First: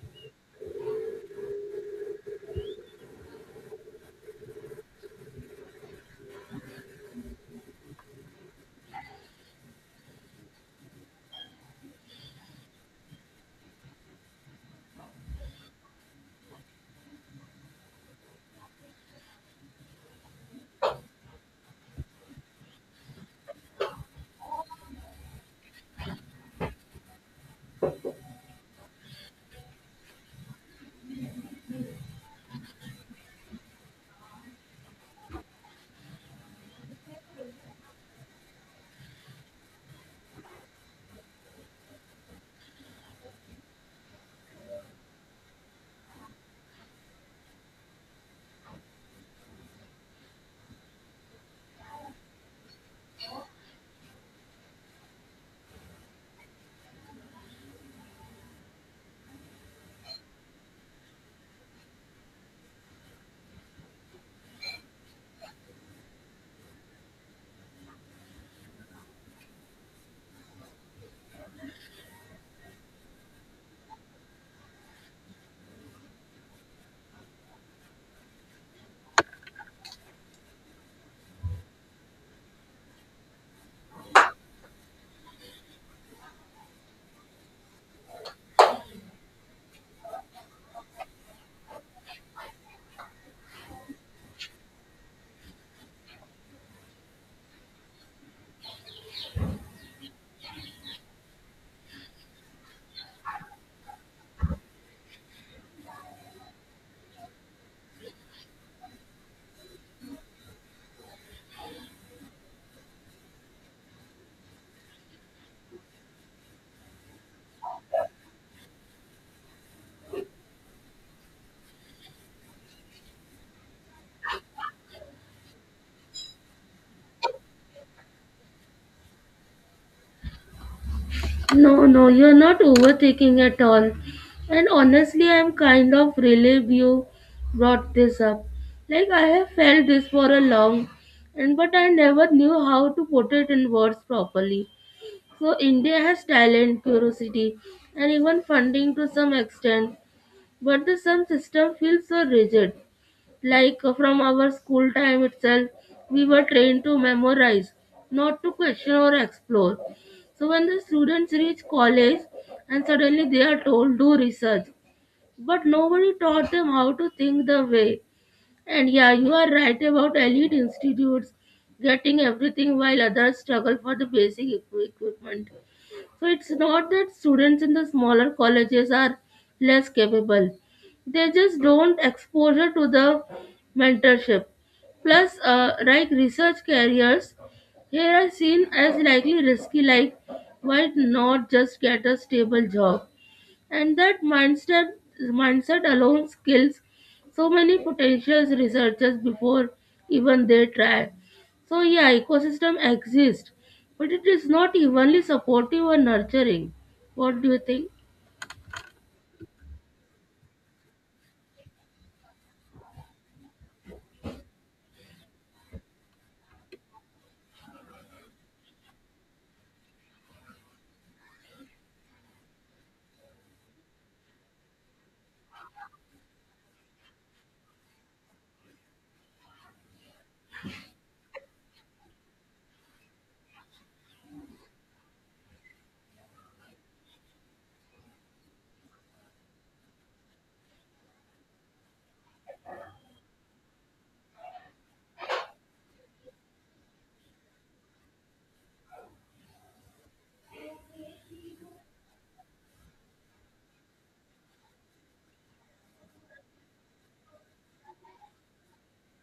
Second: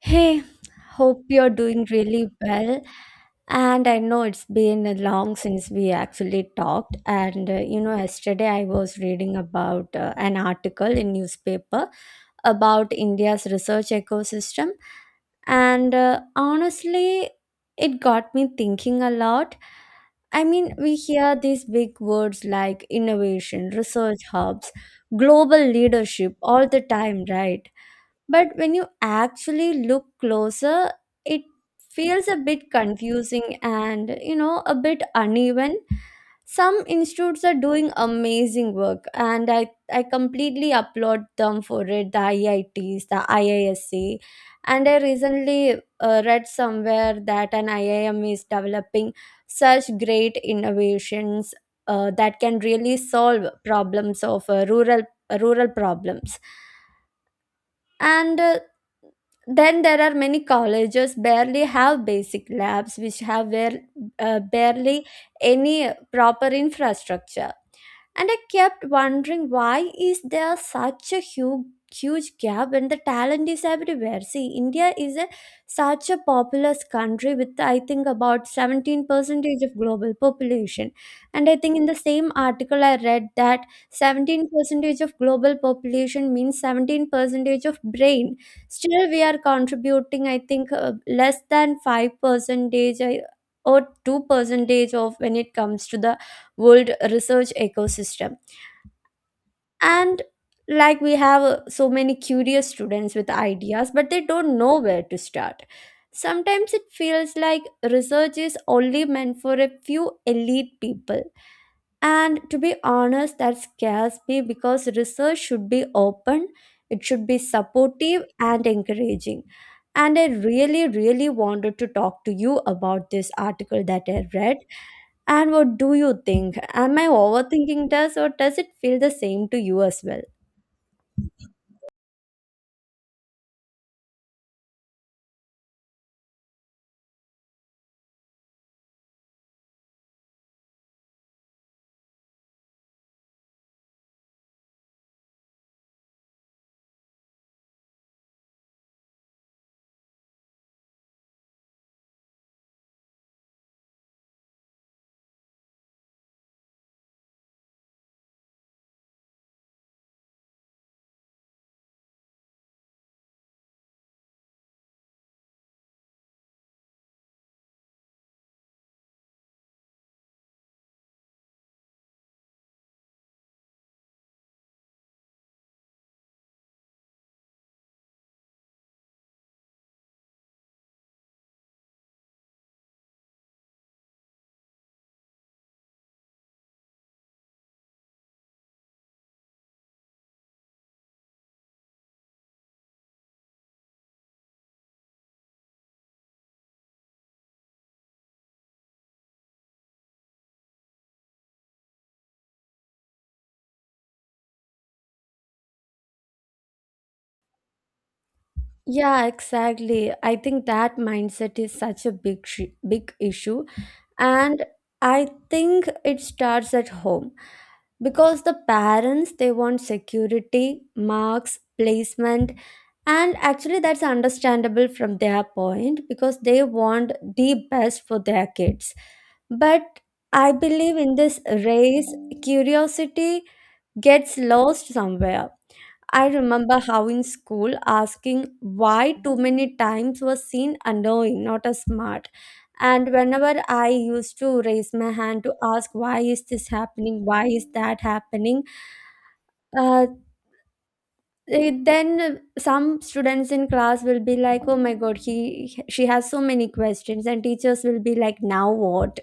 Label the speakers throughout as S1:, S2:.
S1: Hey, hope you're doing really well. And I know it's been long since we actually talked. And yesterday I was reading about an article in newspaper about India's research ecosystem, and honestly, it got me thinking a lot. I mean, we hear these big words like innovation, research hubs, global leadership all the time, right? But when you actually look closer, it feels a bit confusing and, a bit uneven. Some institutes are doing amazing work, and I completely applaud them for it the IITs, the IISC. And I recently read somewhere that an IIM is developing such great innovations that can really solve problems of rural problems, and then there are many colleges barely have basic labs which have where, barely any proper infrastructure. And I kept wondering, why is there such a huge gap when the talent is everywhere? See, India is a such a populous country with, I think, about 17 percentage of global population. And I think in the same article I read that 17 percentage of global population means 17 percentage of brain. Still we are contributing, I think, less than 5 percentage or 2 percentage of, when it comes to the world research ecosystem. And like we have so many curious students with ideas, but they don't know where to start. Sometimes it feels like research is only meant for a few elite people, and to be honest, that scares me because research should be open, it should be supportive and encouraging. And I really, really wanted to talk to you about this article that I read. And what do you think? Am I overthinking this or does it feel the same to you as well?
S2: No, no, you're not overthinking at all. And honestly, I'm kind of relieved you brought this up. Like I have felt this for a long and but I never knew how to put it in words properly. So India has talent, curiosity, and even funding to some extent, but the some system feels so rigid. Like from our school time itself, we were trained to memorize, not to question or explore. So when the students reach college and suddenly they are told do research, but nobody taught them how to think the way. And yeah, you are right about elite institutes getting everything while others struggle for the basic equipment. So it's not that students in the smaller colleges are less capable. They just don't exposure to the mentorship. Plus, like research careers, here are seen as likely risky. Like, why not just get a stable job? And that mindset alone kills so many potential researchers before even they try. So yeah, ecosystem exists but it is not evenly supportive or nurturing. What do you think?
S1: Yeah, exactly. I think that mindset is such a big issue. And I think it starts at home. Because the parents, they want security, marks, placement. And actually that's understandable from their point because they want the best for their kids. But I believe in this race, curiosity gets lost somewhere. I remember how in school asking why too many times was seen annoying, not as smart. And whenever I used to raise my hand to ask why is this happening, why is that happening, uh, then some students in class will be like, "Oh my God, he she has so many questions," and teachers will be like, "Now what?"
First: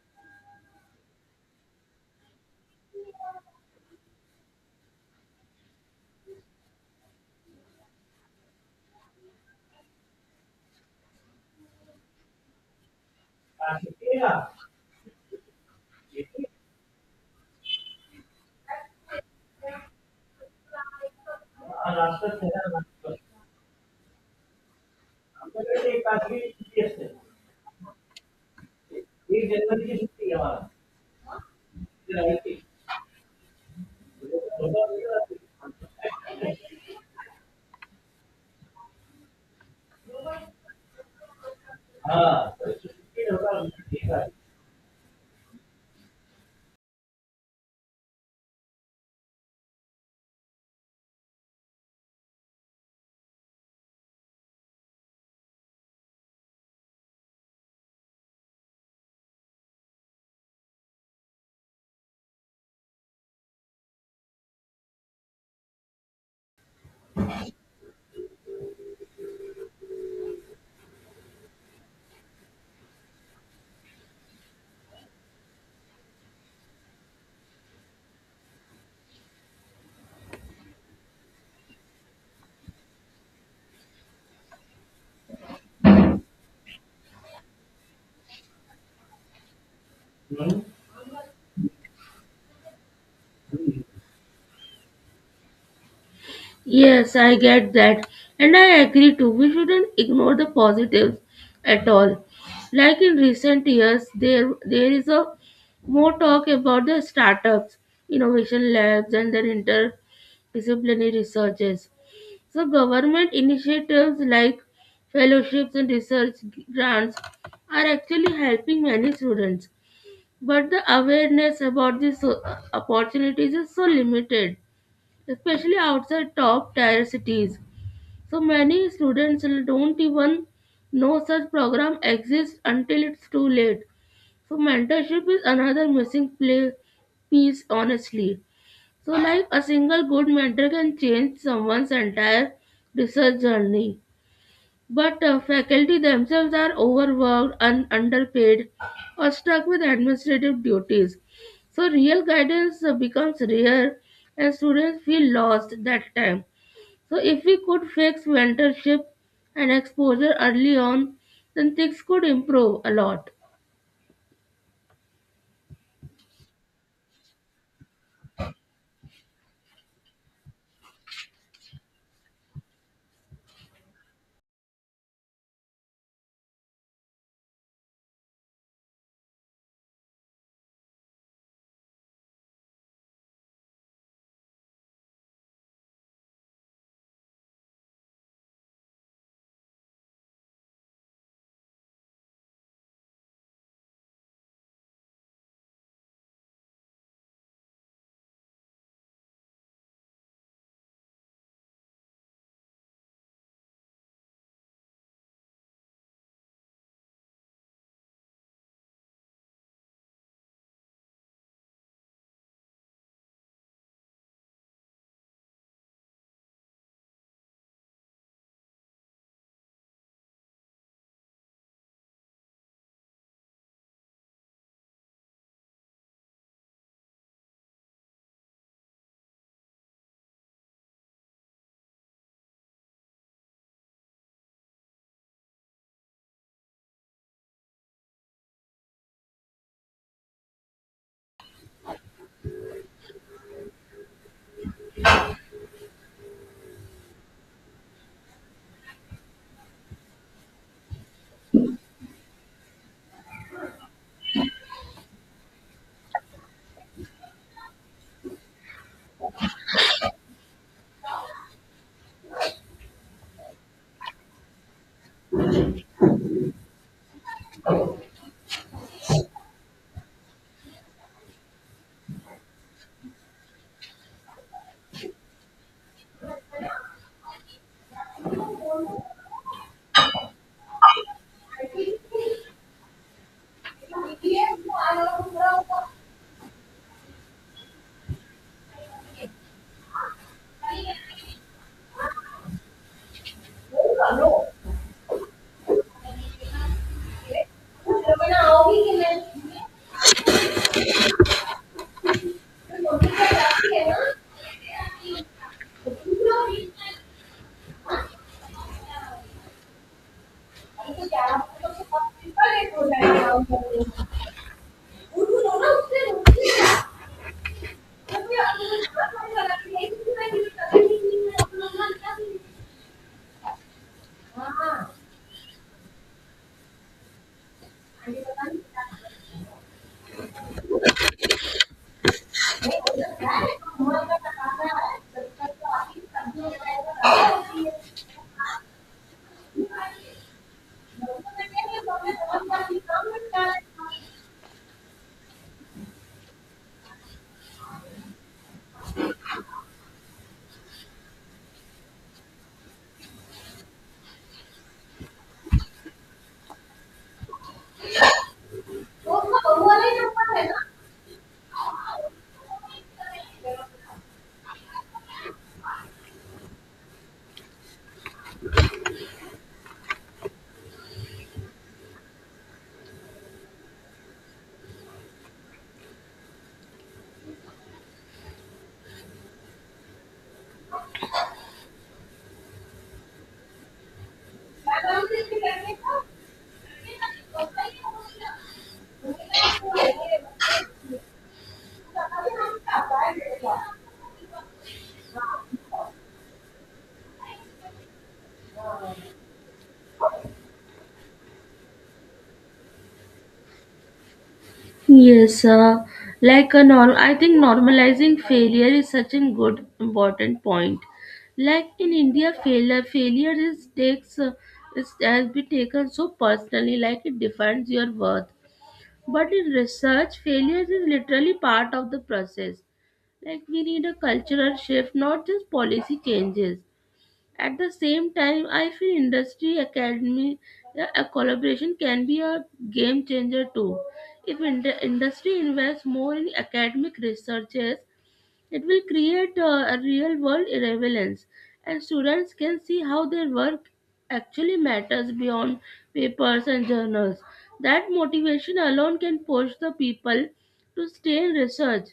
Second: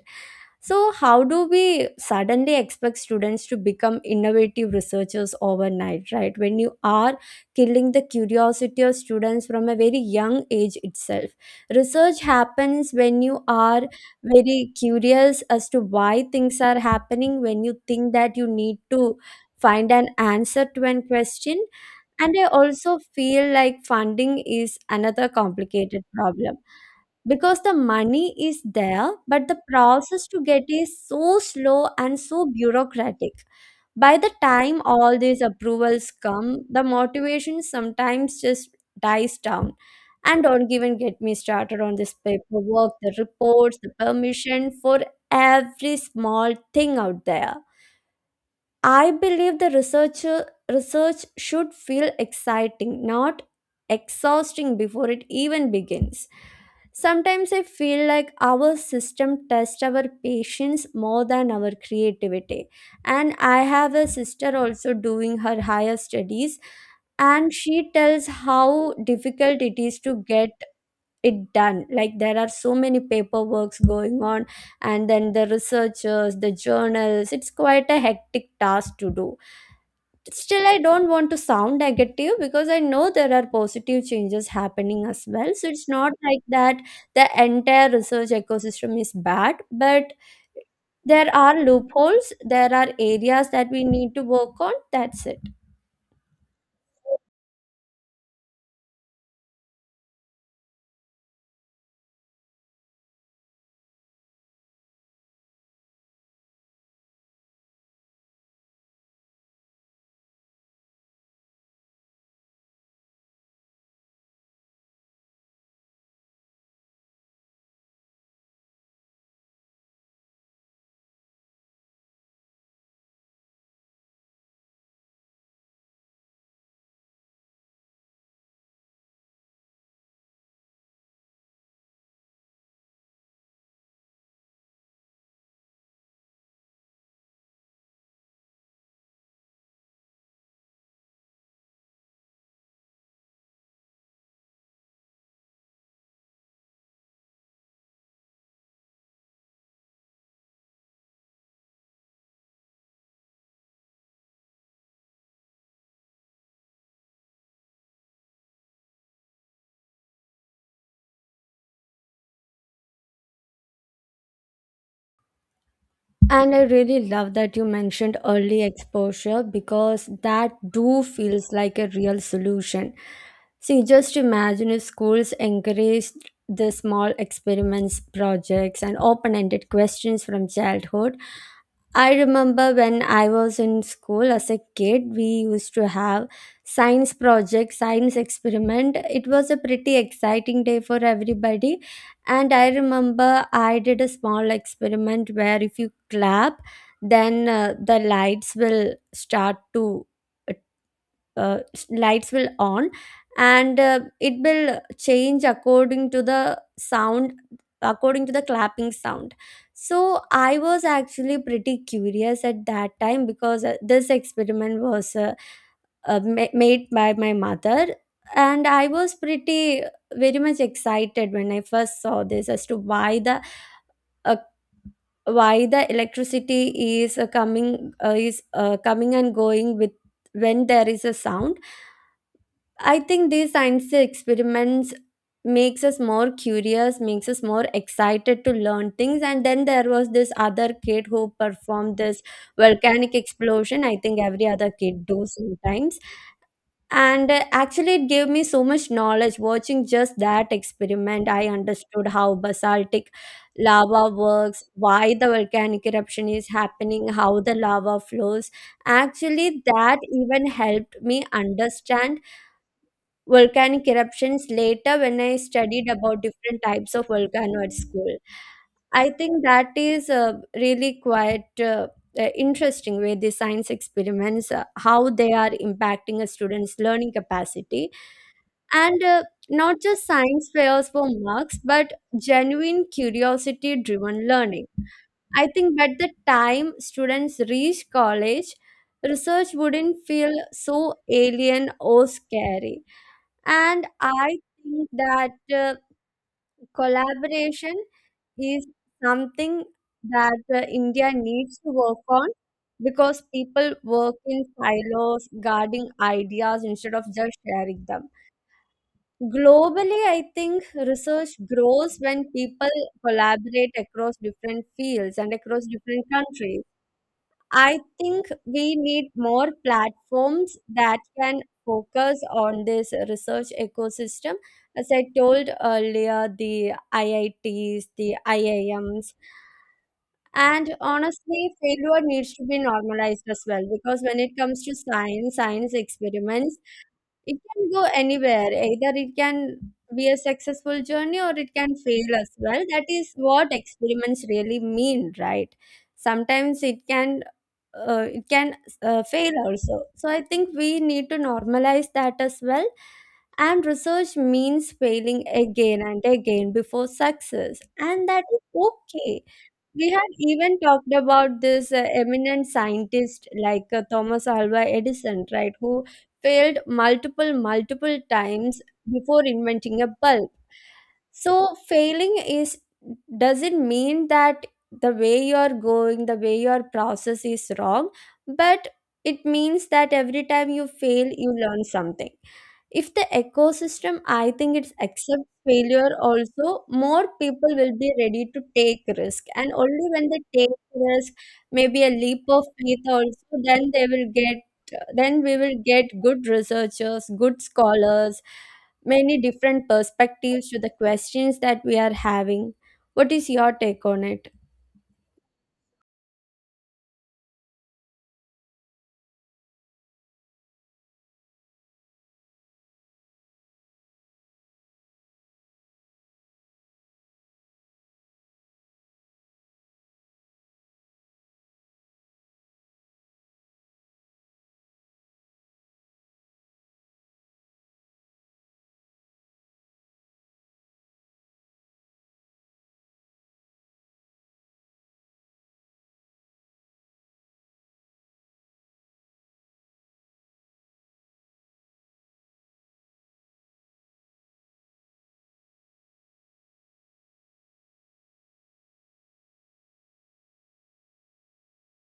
S1: So how do we suddenly expect students to become innovative researchers overnight, right? When you are killing the curiosity of students from a very young age itself, research happens when you are very curious as to why things are happening. When you think that you need to find an answer to an question. And I also feel like funding is another complicated problem, because the money is there, but the process to get is so slow and so bureaucratic. By the time all these approvals come, the motivation sometimes just dies down. And don't even get me started on this paperwork, the reports, the permission for every small thing out there. I believe the researcher research should feel exciting, not exhausting before it even begins. Sometimes I feel like our system tests our patience more than our creativity. And I have a sister also doing her higher studies, and she tells how difficult it is to get it done. Like there are so many paperworks going on, and then the researchers, the journals, it's quite a hectic task to do. Still, I don't want to sound negative because I know there are positive changes happening as well. So it's not like that the entire research ecosystem is bad, but there are loopholes, there are areas that we need to work on, that's it.
S2: Yes, I get that, and I agree too, we shouldn't ignore the positives at all. Like in recent years there is a more talk about the startups, innovation labs, and their interdisciplinary researches. So government initiatives like fellowships and research grants are actually helping many students. But the awareness about these opportunities is so limited, especially outside top tier cities. So many students don't even know such program exists until it's too late. So mentorship is another missing play piece honestly. So, like a single good mentor can change someone's entire research journey. But faculty themselves are overworked and underpaid or stuck with administrative duties. So, real guidance becomes rare and students feel lost that time. So, if we could fix mentorship and exposure early on, then things could improve a lot.
S1: And I really love that you mentioned early exposure because that do feels like a real solution. See, just imagine if schools encouraged the small experiments, projects, and open ended questions from childhood. I remember when I was in school as a kid, we used to have science project, science experiment. It was a pretty exciting day for everybody. And I remember I did a small experiment where if you clap, then the lights will start to lights will on, and it will change according to the sound, according to the clapping sound. So I was actually pretty curious at that time because this experiment was made by my mother. And I was pretty very much excited when I first saw this, as to uh, why the electricity is coming and going when there is a sound. I think these science experiments makes us more curious, makes us more excited to learn things. And then there was this other kid who performed this volcanic explosion, I think every other kid do sometimes. And actually, it gave me so much knowledge. Watching just that experiment, I understood how basaltic lava works, why the volcanic eruption is happening, how the lava flows. Actually, that even helped me understand volcanic eruptions later when I studied about different types of volcano at school. I think that is really quite interesting way the science experiments, how they are impacting a student's learning capacity. And not just science fairs for marks, but genuine curiosity driven learning. I think by the time students reach college, research wouldn't feel so alien or scary. And I think that collaboration is something that India needs to work on because people work in silos, guarding ideas instead of just sharing them. Globally, I think research grows when people collaborate across different fields and across different countries. I think we need more platforms that can focus on this research ecosystem. As I told earlier, the IITs, the IIMs, and honestly, failure needs to be normalized as well, because when it comes to science, science experiments, it can go anywhere. Either it can be a successful journey or it can fail as well. That is what experiments really mean, right? Sometimes it can uh, it can fail also. So I think we need to normalize that as well. And research means failing again and again before success, and that is okay. We had even talked about this eminent scientist like Thomas Alva Edison, right, who failed multiple, multiple times before inventing a bulb. So failing is doesn't mean that the way you're going, the way your process is wrong, but it means that every time you fail, you learn something. If the ecosystem, I think it's accepts failure also, more people will be ready to take risk. And only when they take risk, maybe a leap of faith also, then they will get, then we will get good researchers, good scholars, many different perspectives to the questions that we are having. What is your take on it?
S2: Yes, like a norm, I think normalizing failure is such a good important point. Like in India, failure is takes is has been taken so personally, like it defines your worth. But in research, failure is literally part of the process. Like we need a cultural shift, not just policy changes. At the same time, I feel industry academy a collaboration can be a game changer too. If industry invests more in academic researches, it will create a real world relevance, and students can see how their work actually matters beyond papers and journals. That motivation alone can push the people to stay in research.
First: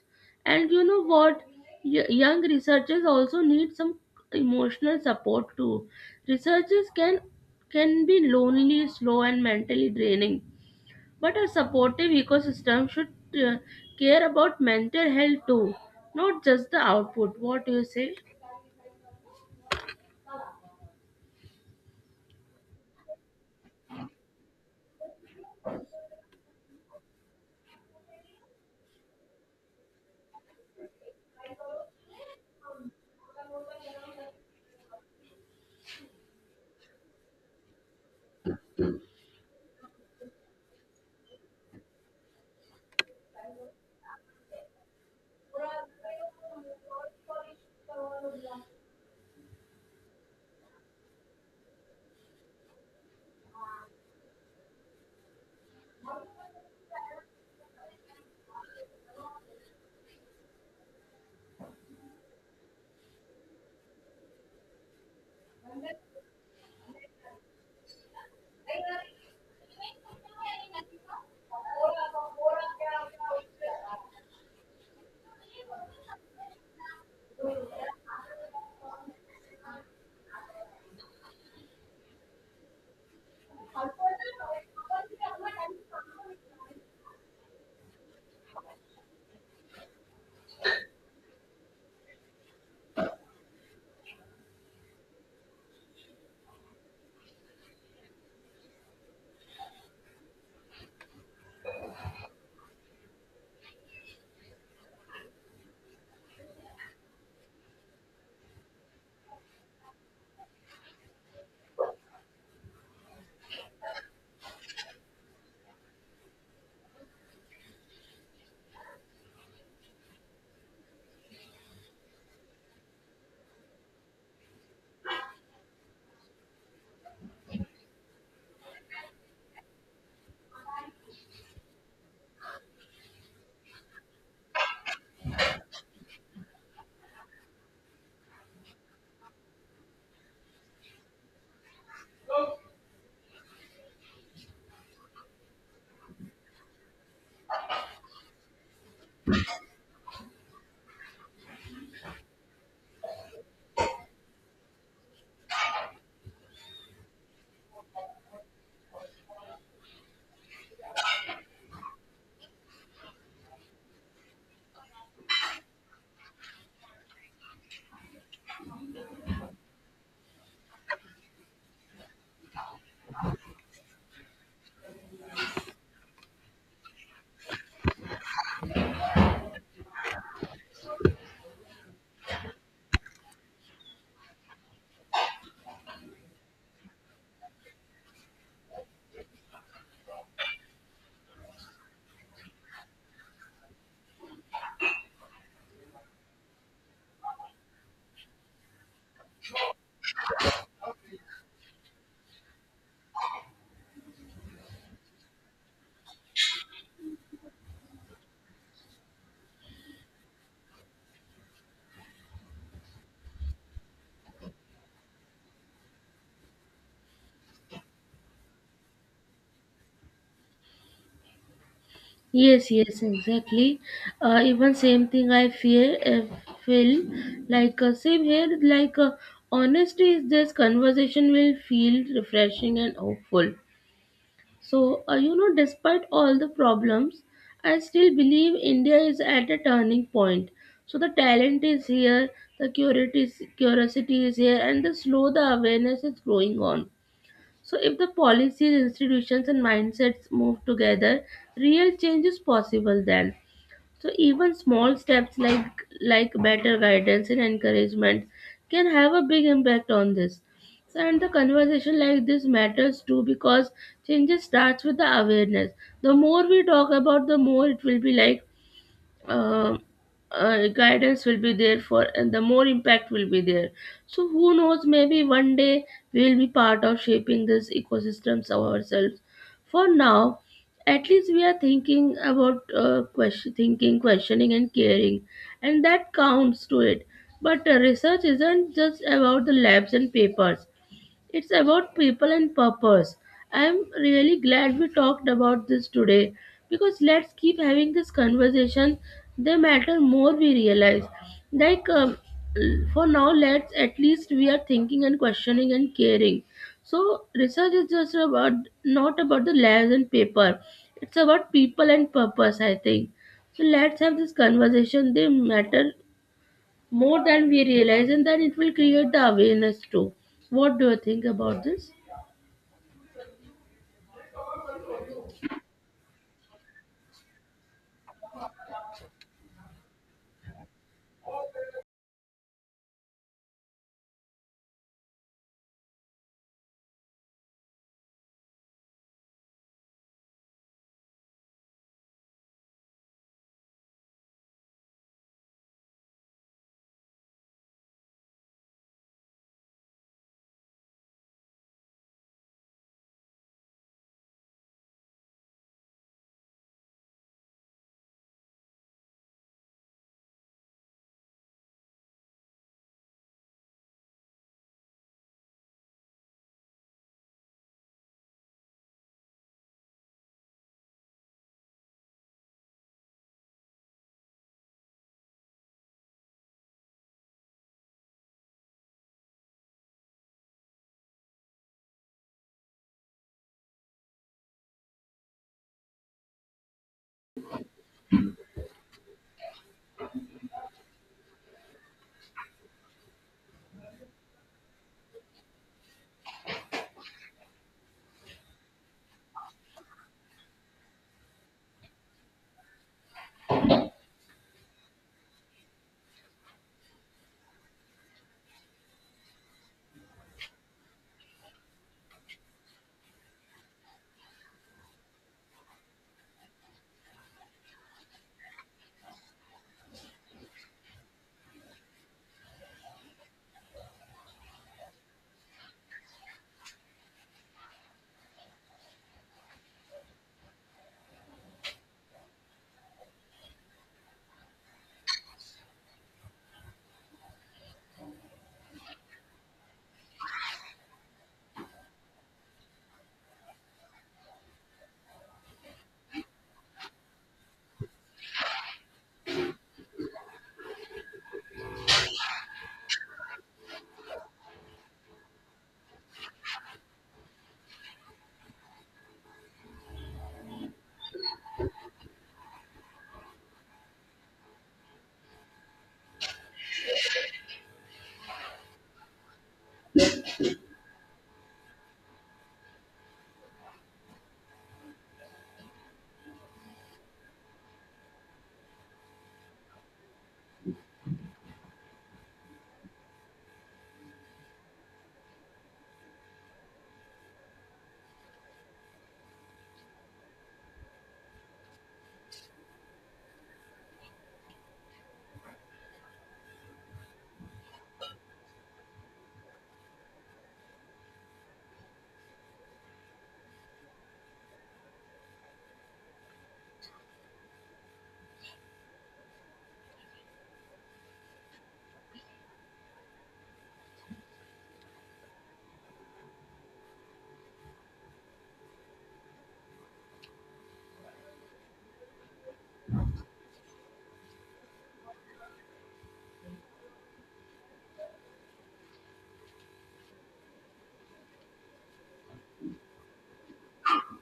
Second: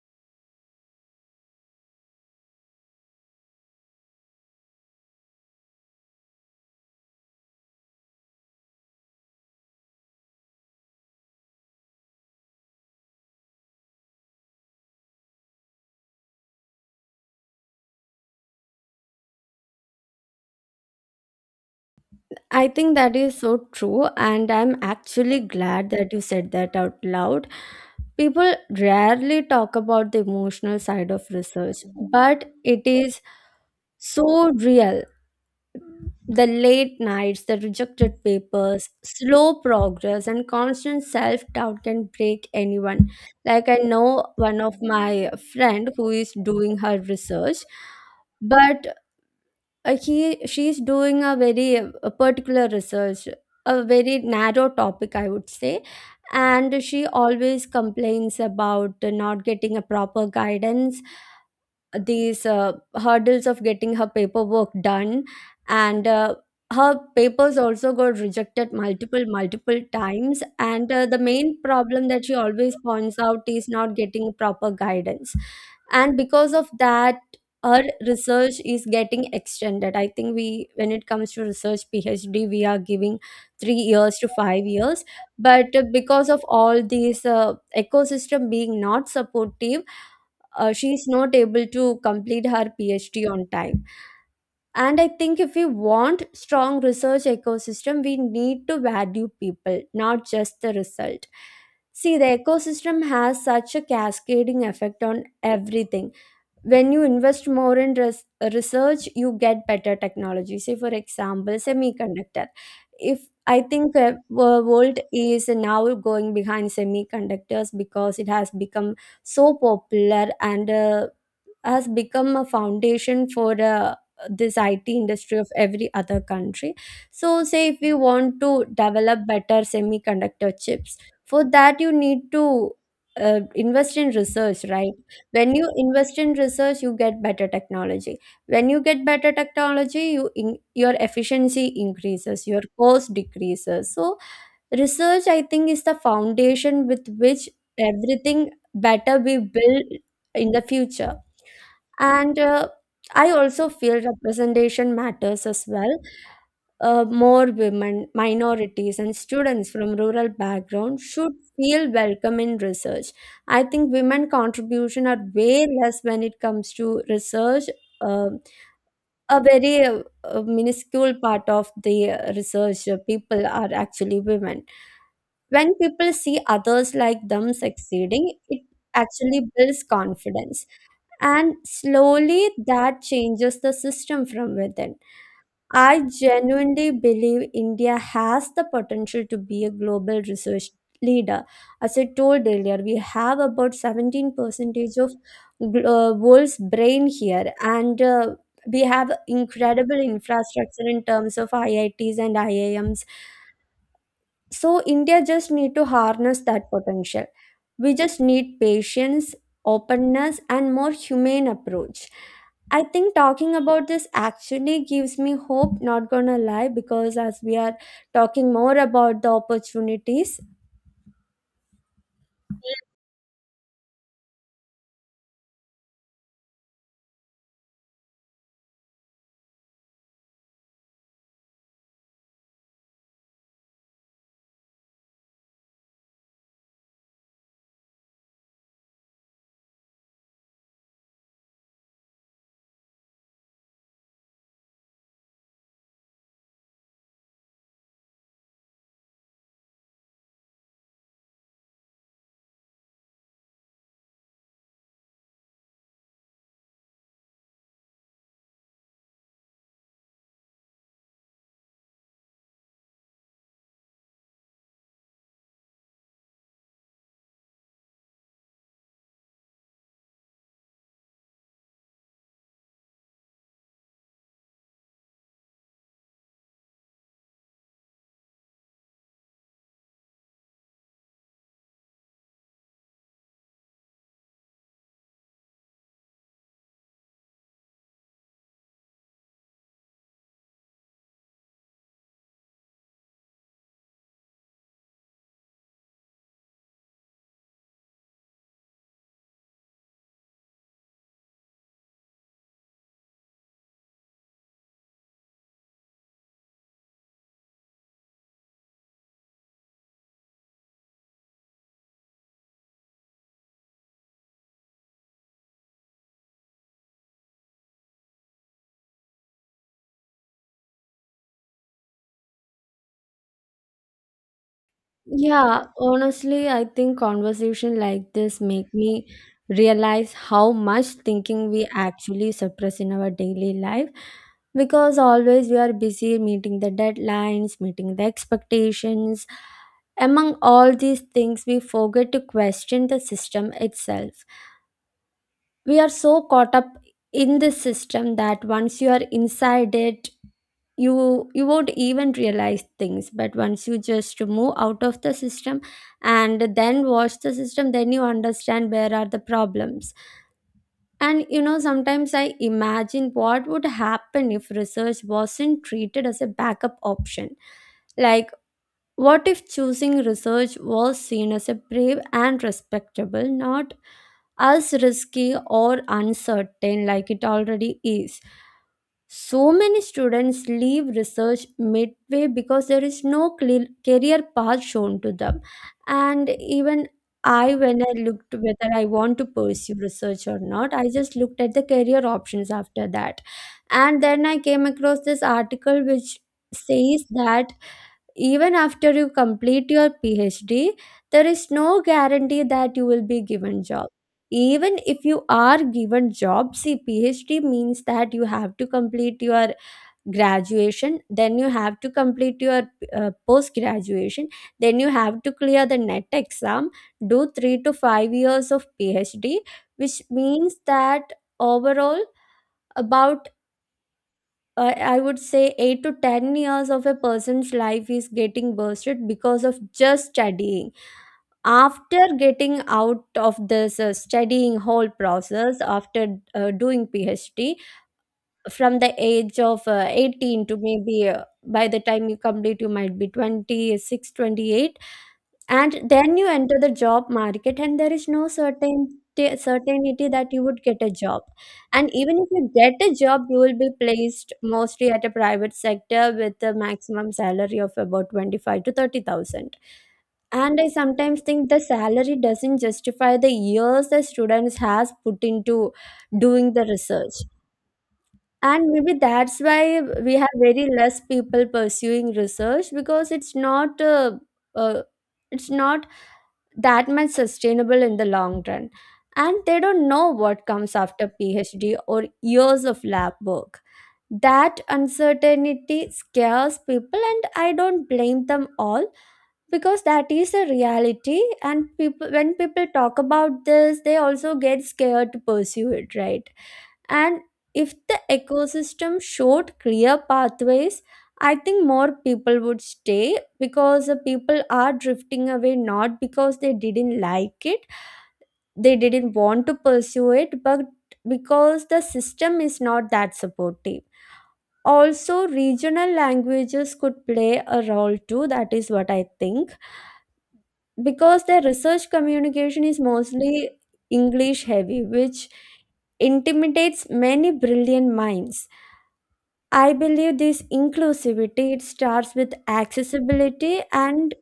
S2: And you know what? Young researchers also need some emotional support too. Researchers can be lonely, slow, and mentally draining, but a supportive ecosystem should uh, care about mental health too, not just the output. What do you say?
S1: I think that is so true, and I'm actually glad that you said that out loud. People rarely talk about the emotional side of research, but it is so real. The late nights, the rejected papers, slow progress, and constant self doubt can break anyone. Like, I know one of my friend who is doing her research, but he she's doing a very a particular research, a very narrow topic I would say. And she always complains about not getting a proper guidance, these hurdles of getting her paperwork done. And her papers also got rejected multiple multiple times. And the main problem that she always points out is not getting proper guidance. And because of that, her research is getting extended. I think we, when it comes to research PhD, we are giving 3 years to 5 years. But because of all these ecosystem being not supportive, she is not able to complete her PhD on time. And I think if we want strong research ecosystem, we need to value people, not just the result. See, the ecosystem has such a cascading effect on everything. When you invest more in research, you get better technology, say for example semiconductor. If I think world is now going behind semiconductors because it has become so popular and has become a foundation for this IT industry of every other country. So, say if we want to develop better semiconductor chips, for that you need to invest in research, right? When you invest in research you get better technology. When you get better technology, your efficiency increases, your cost decreases. So research, I think, is the foundation with which everything better we build in the future. And I also feel representation matters as well. More women, minorities, and students from rural backgrounds should feel welcome in research. I think women contribution are way less when it comes to research. Um a very minuscule part of the research people are actually women. When people see others like them succeeding, it actually builds confidence, and slowly that changes the system from within. I genuinely believe India has the potential to be a global research leader. As I told earlier, we have about 17 percentage of world's brain here, and we have incredible infrastructure in terms of IITs and IIMs. So India just need to harness that potential. We just need patience, openness, and more humane approach. I think talking about this actually gives me hope, not gonna lie, because as we are talking more about the opportunities.
S2: Yes, yes, exactly. Even same thing I feel like same here. Like honesty is this conversation will feel refreshing and hopeful. So, you know, despite all the problems, I still believe India is at a turning point. So, the talent is here, the curiosity is here, and the slow the awareness is growing on. So, if the policies, institutions, and mindsets move together, real change is possible then. So even small steps like better guidance and encouragement can have a big impact on this. So and the conversation like this matters too because changes starts with the awareness. The more we talk about, the more it will be like um, guidance will be there for, and the more impact will be there. So who knows, maybe one day we will be part of shaping these ecosystems ourselves. For now, at least we are thinking about questioning and caring, and that counts to it. But research isn't just about the labs and papers, it's about people and purpose. I'm really glad we talked about this today because let's keep having this conversation. They matter more we realize. Like for now, let's at least we are thinking and questioning and caring. So research is just about not about the labs and paper. It's about people and purpose. I think. So let's have this conversation. They matter more than we realize, and then it will create the awareness too. What do you think about this?
S1: Yeah, honestly, I think conversation like this make me realize how much thinking we actually suppress in our daily life because always we are busy meeting the deadlines, meeting the expectations. Among all these things, we forget to question the system itself. We are so caught up in this system that once you are inside it, you won't even realize things, but once you just move out of the system and then watch the system, then you understand where are the problems. And you know, sometimes I imagine what would happen if research wasn't treated as a backup option. Like, what if choosing research was seen as a brave and respectable, not as risky or uncertain like it already is. So many students leave research midway because there is no clear career path shown to them. And even I, when I looked whether I want to pursue research or not, I just looked at the career options after that. And then I came across this article which says that even after you complete your PhD, there is no guarantee that you will be given job. Even if you are given job, see, PhD means that you have to complete your graduation, then you have to complete your post graduation, then you have to clear the net exam, do 3 to 5 years of PhD, which means that overall about I would say 8 to 10 years of a person's life is getting bursted because of just studying. After getting out of this studying whole process, after doing PhD, from the age of 18 to maybe by the time you complete, you might be 26, 28, and then you enter the job market and there is no certainty that you would get a job. And even if you get a job, you will be placed mostly at a private sector with a maximum salary of about 25 to 30,000. And I sometimes think the salary doesn't justify the years the students has put into doing the research. And maybe that's why we have very less people pursuing research because it's uh, not that much sustainable in the long run, and they don't know what comes after PhD or years of lab work. That uncertainty scares people and I don't blame them all because that is a reality. And people when people talk about this, they also get scared to pursue it, right? And if the ecosystem showed clear pathways, I think more people would stay, because the people are drifting away not because they didn't like it, they didn't want to pursue it, but because the system is not that supportive. Also regional languages could play a role too, that is what I think, because their research communication is mostly English heavy, which intimidates many brilliant minds. I believe this inclusivity, it starts with accessibility, and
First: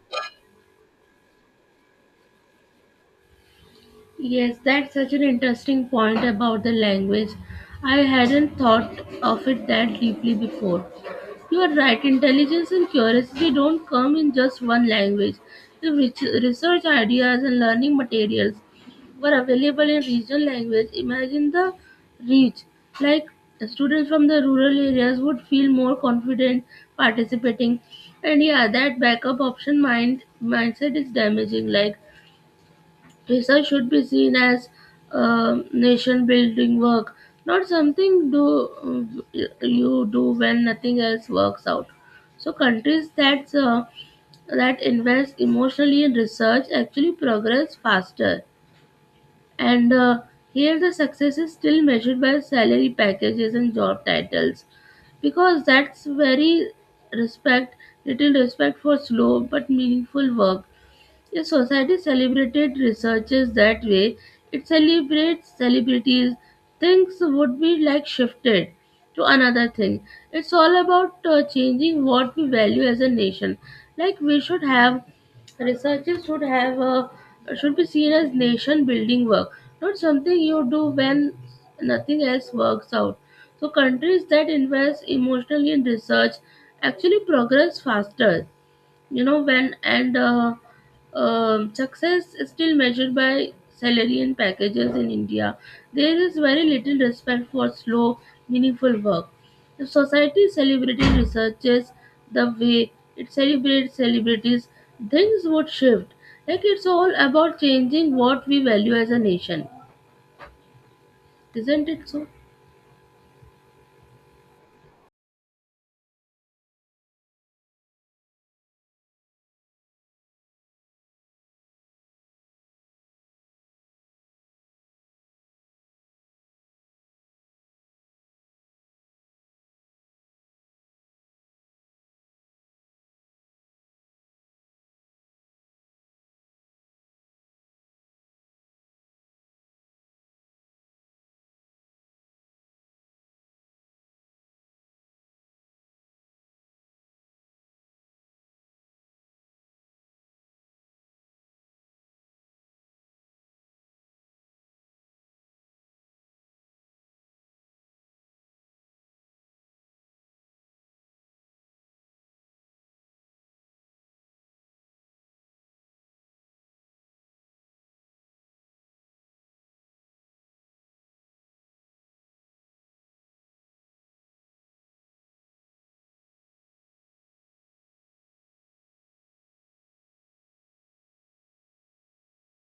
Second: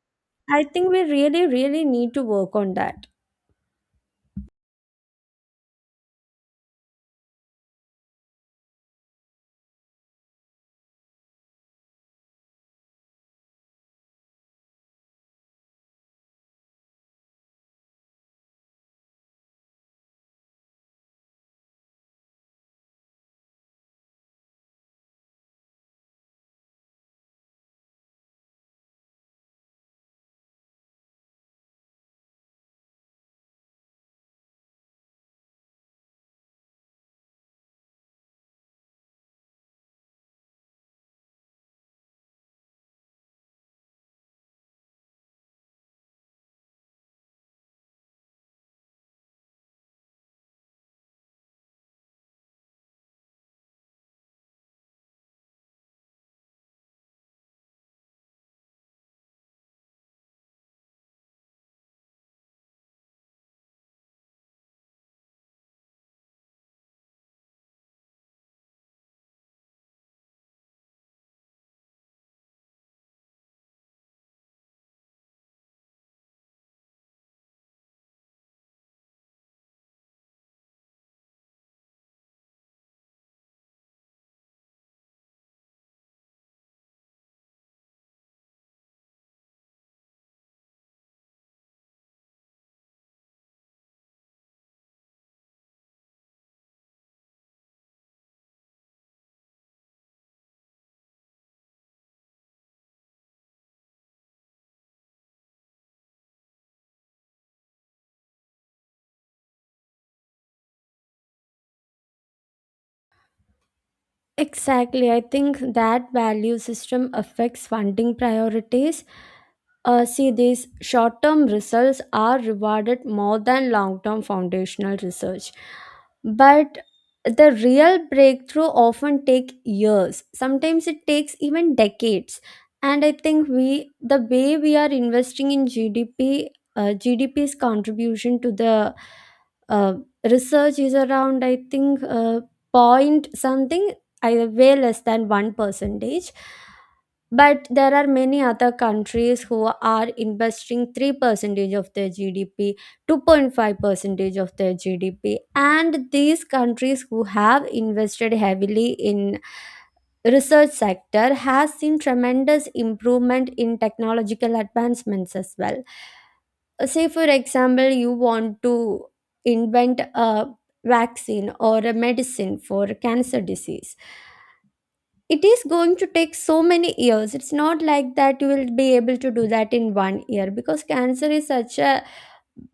S1: I think we really really need to work on that.
S2: Yes, that's such an interesting point about the language. I hadn't thought of it that deeply before. You are right, intelligence and curiosity don't come in just one language. If research ideas and learning materials were available in regional language, imagine the reach. Like students from the rural areas would feel more confident participating. And yeah, that backup option mindset is damaging. Like research should be seen as nation building work, not something do you do when nothing else works out. So countries that that invest emotionally in research actually progress faster. And here the success is still measured by salary packages and job titles because that's very respect little respect for slow but meaningful work. A society celebrated researchers that way. It celebrates celebrities. Things would be like shifted to another thing. It's all about changing what we value as a nation. Like we should have researchers should have should be seen as nation building work, not something you do when nothing else works out. So countries that invest emotionally in research actually progress faster, you know. When and success is still measured by salary and packages in India, there is very little respect for slow meaningful work. If society celebrated researchers the way it celebrates celebrities, things would shift. Like it's all about changing what we value as a nation, isn't it so?
S1: Exactly. I think that value system affects funding priorities. See, these short term results are rewarded more than long term foundational research. But the real breakthrough often take years. Sometimes it takes even decades. And I think we the way we are investing in GDP, GDP's contribution to the uh, research is around I think point something, either way less than one percentage. But there are many other countries who are investing 3% of their GDP, 2.5% of their GDP, and these countries who have invested heavily in research sector has seen tremendous improvement in technological advancements as well. Say for example you want to invent a vaccine or a medicine for cancer disease, it is going to take so many years. It's not like that you will be able to do that in 1 year because cancer is such a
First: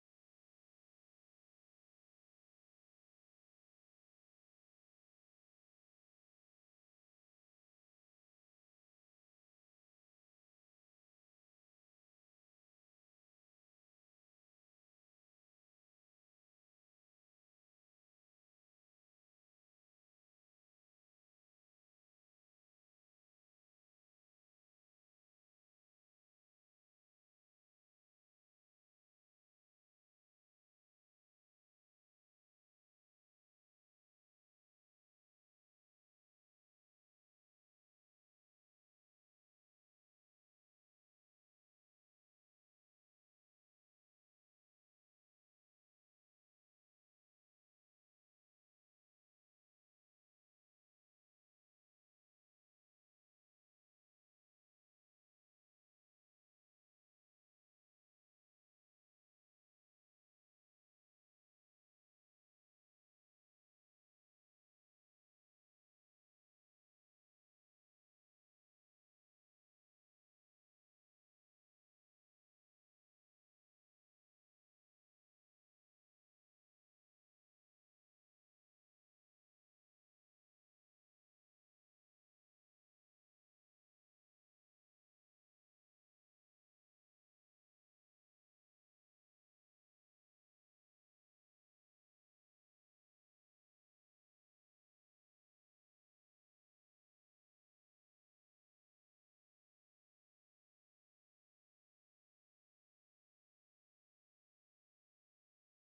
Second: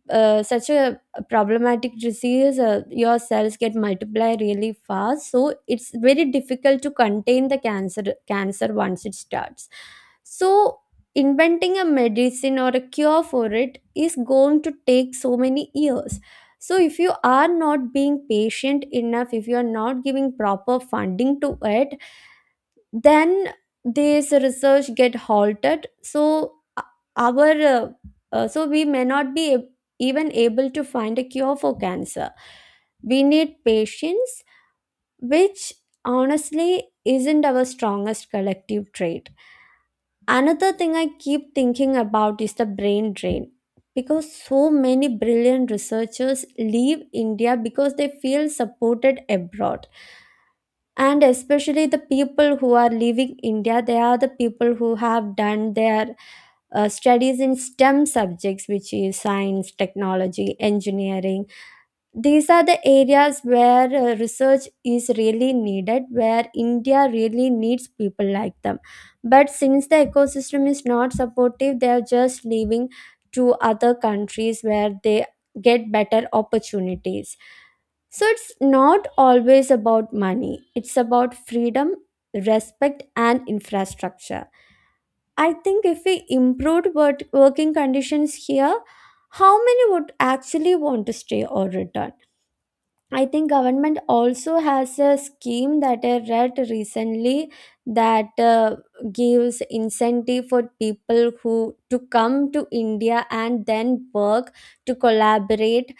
S1: uh, such a problematic disease. Your cells get multiply really fast, so it's very difficult to contain the cancer once it starts. So inventing a medicine or a cure for it is going to take so many years. So if you are not being patient enough, if you are not giving proper funding to it, then this research get halted. So our so we may not be even able to find a cure for cancer. We need patience, which honestly isn't our strongest collective trait. Another thing I keep thinking about is the brain drain, because so many brilliant researchers leave India because they feel supported abroad. And especially the people who are leaving India, they are the people who have done their studies in STEM subjects, which is science, technology, engineering. These are the areas where research is really needed, where India really needs people like them. But since the ecosystem is not supportive, they are just leaving to other countries where they get better opportunities. So it's not always about money, it's about freedom, respect, and infrastructure. I think if we improved working conditions here, how many would actually want to stay or return? I think government also has a scheme that I read recently that gives incentive for people who to come to India and then work to collaborate.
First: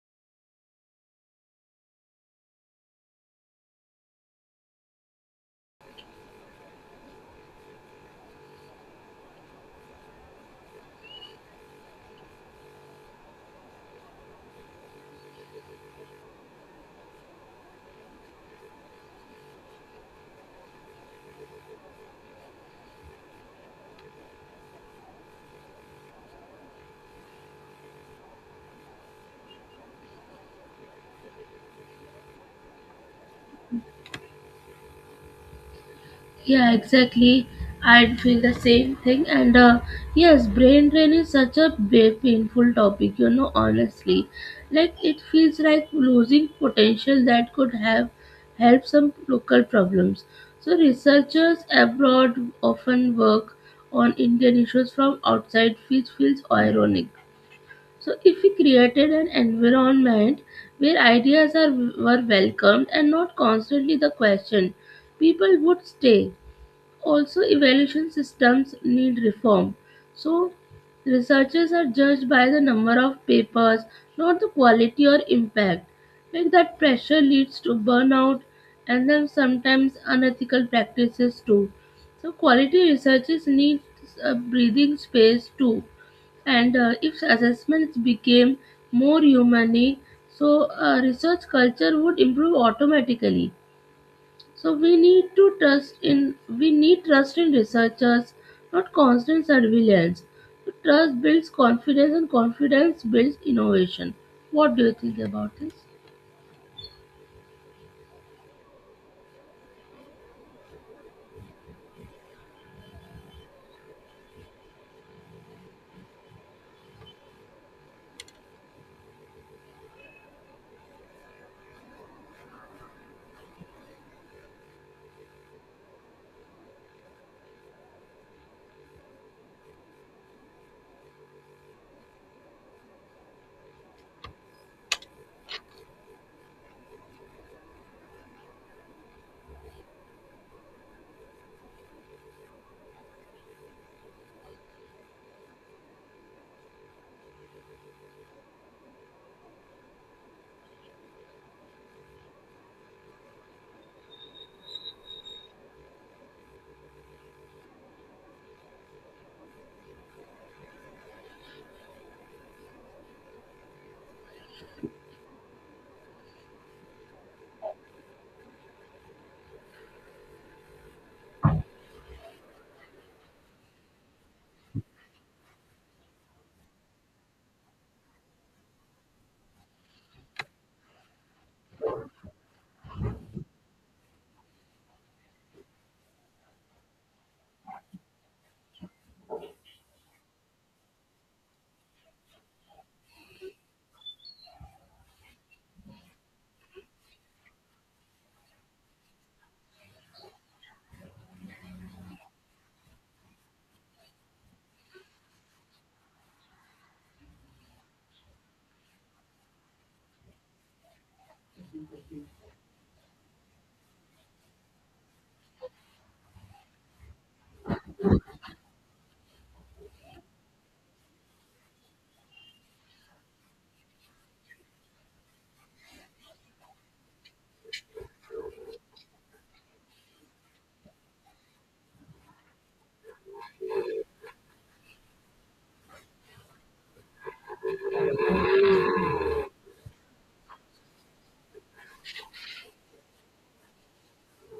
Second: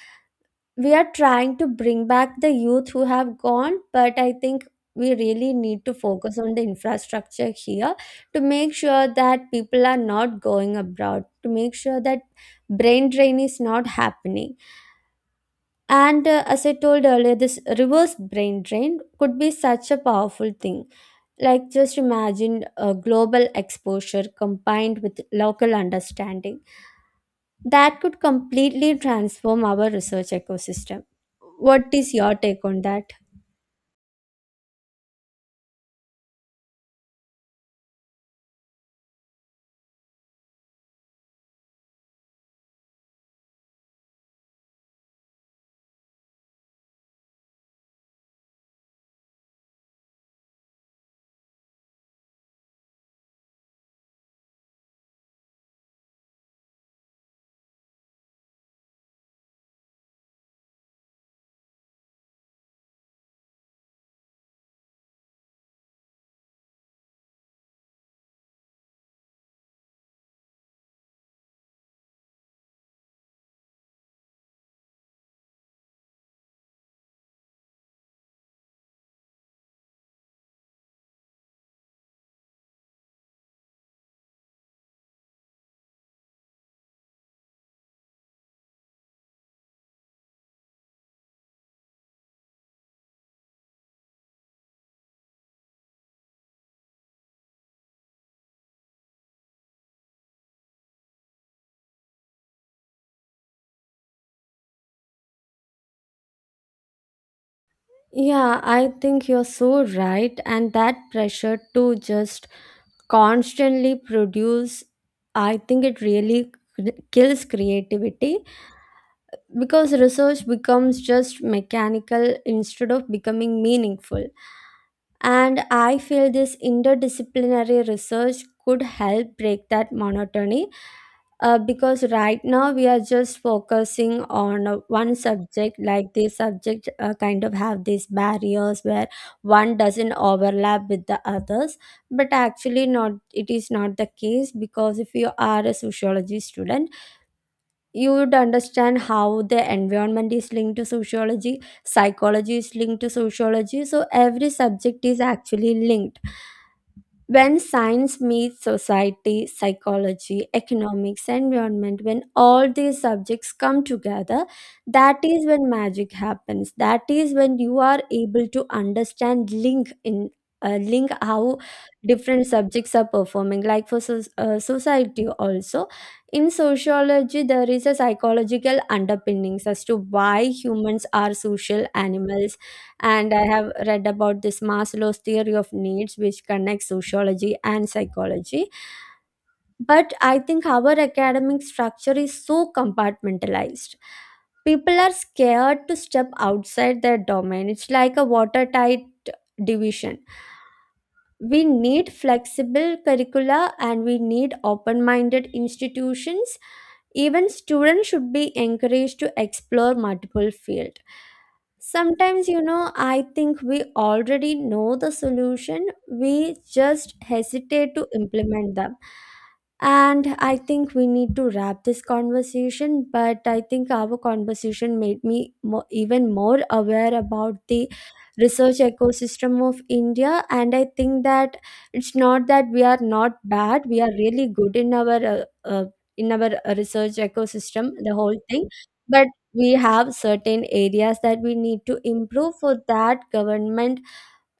S1: We are trying to bring back the youth who have gone, but I think we really need to focus on the infrastructure here, to make sure that people are not going abroad, to make sure that brain drain is not happening. And as I told earlier, this reverse brain drain could be such a powerful thing. Like, just imagine a global exposure combined with local understanding that could completely transform our research ecosystem. What is your take on that?
S2: Yeah, exactly. I'd feel the same thing. And yes, brain drain is such a painful topic, you know, honestly. Like, it feels like losing potential that could have helped some local problems. So, researchers abroad often work on Indian issues from outside, which feels ironic. So, if we created an environment where ideas are were welcomed and not constantly the question, people would stay. Also, evaluation systems need reform. So, researchers are judged by the number of papers, not the quality or impact. Like that pressure leads to burnout and then sometimes unethical practices too. So, quality researchers need a breathing space too. And if assessments became more humane, so research culture would improve automatically. So we need to trust in we need trust in researchers, not constant surveillance. So trust builds confidence and confidence builds innovation. What do you think about this?
S1: Yeah, I think you're so right. And that pressure to just constantly produce, I think it really kills creativity, because research becomes just mechanical instead of becoming meaningful. And I feel this interdisciplinary research could help break that monotony, because right now we are just focusing on one subject. Like this subject kind of have these barriers where one doesn't overlap with the others. But actually, not it is not the case, because if you are a sociology student, you would understand how the environment is linked to sociology, psychology is linked to sociology, so every subject is actually linked. When science meets society, psychology, economics, environment, when all these subjects come together, that is when magic happens. That is when you are able to understand link in link how different subjects are performing. Like for society also, in sociology there is a psychological underpinnings as to why humans are social animals. And I have read about this Maslow's theory of needs which connects sociology and psychology. But I think our academic structure is so compartmentalized, people are scared to step outside their domain. It's like a watertight division. We need flexible curricula and we need open minded institutions. Even students should be encouraged to explore multiple fields. Sometimes, you know, I think we already know the solution, we just hesitate to implement them. And I think we need to wrap this conversation, but I think our conversation made me even more aware about the research ecosystem of India. And I think that it's not that we are not bad, we are really good in our research ecosystem, the whole thing. But we have certain areas that we need to improve. For that,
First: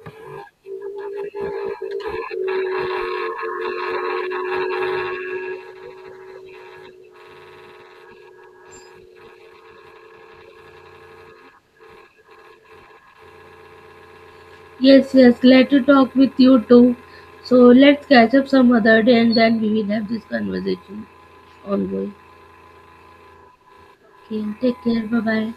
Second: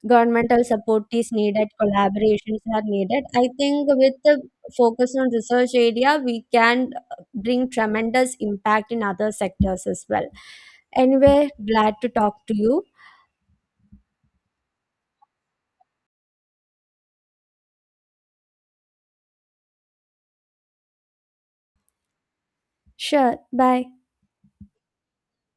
S1: governmental support is needed, collaborations are needed. I think with the focus on research area, we can bring tremendous impact in other sectors as well. Anyway, glad to talk to you.
S2: Yes, yes, glad to talk with you too. So let's catch up some other day and then we will have this conversation ongoing.
S1: Sure, bye.
S2: Okay, take care, bye bye.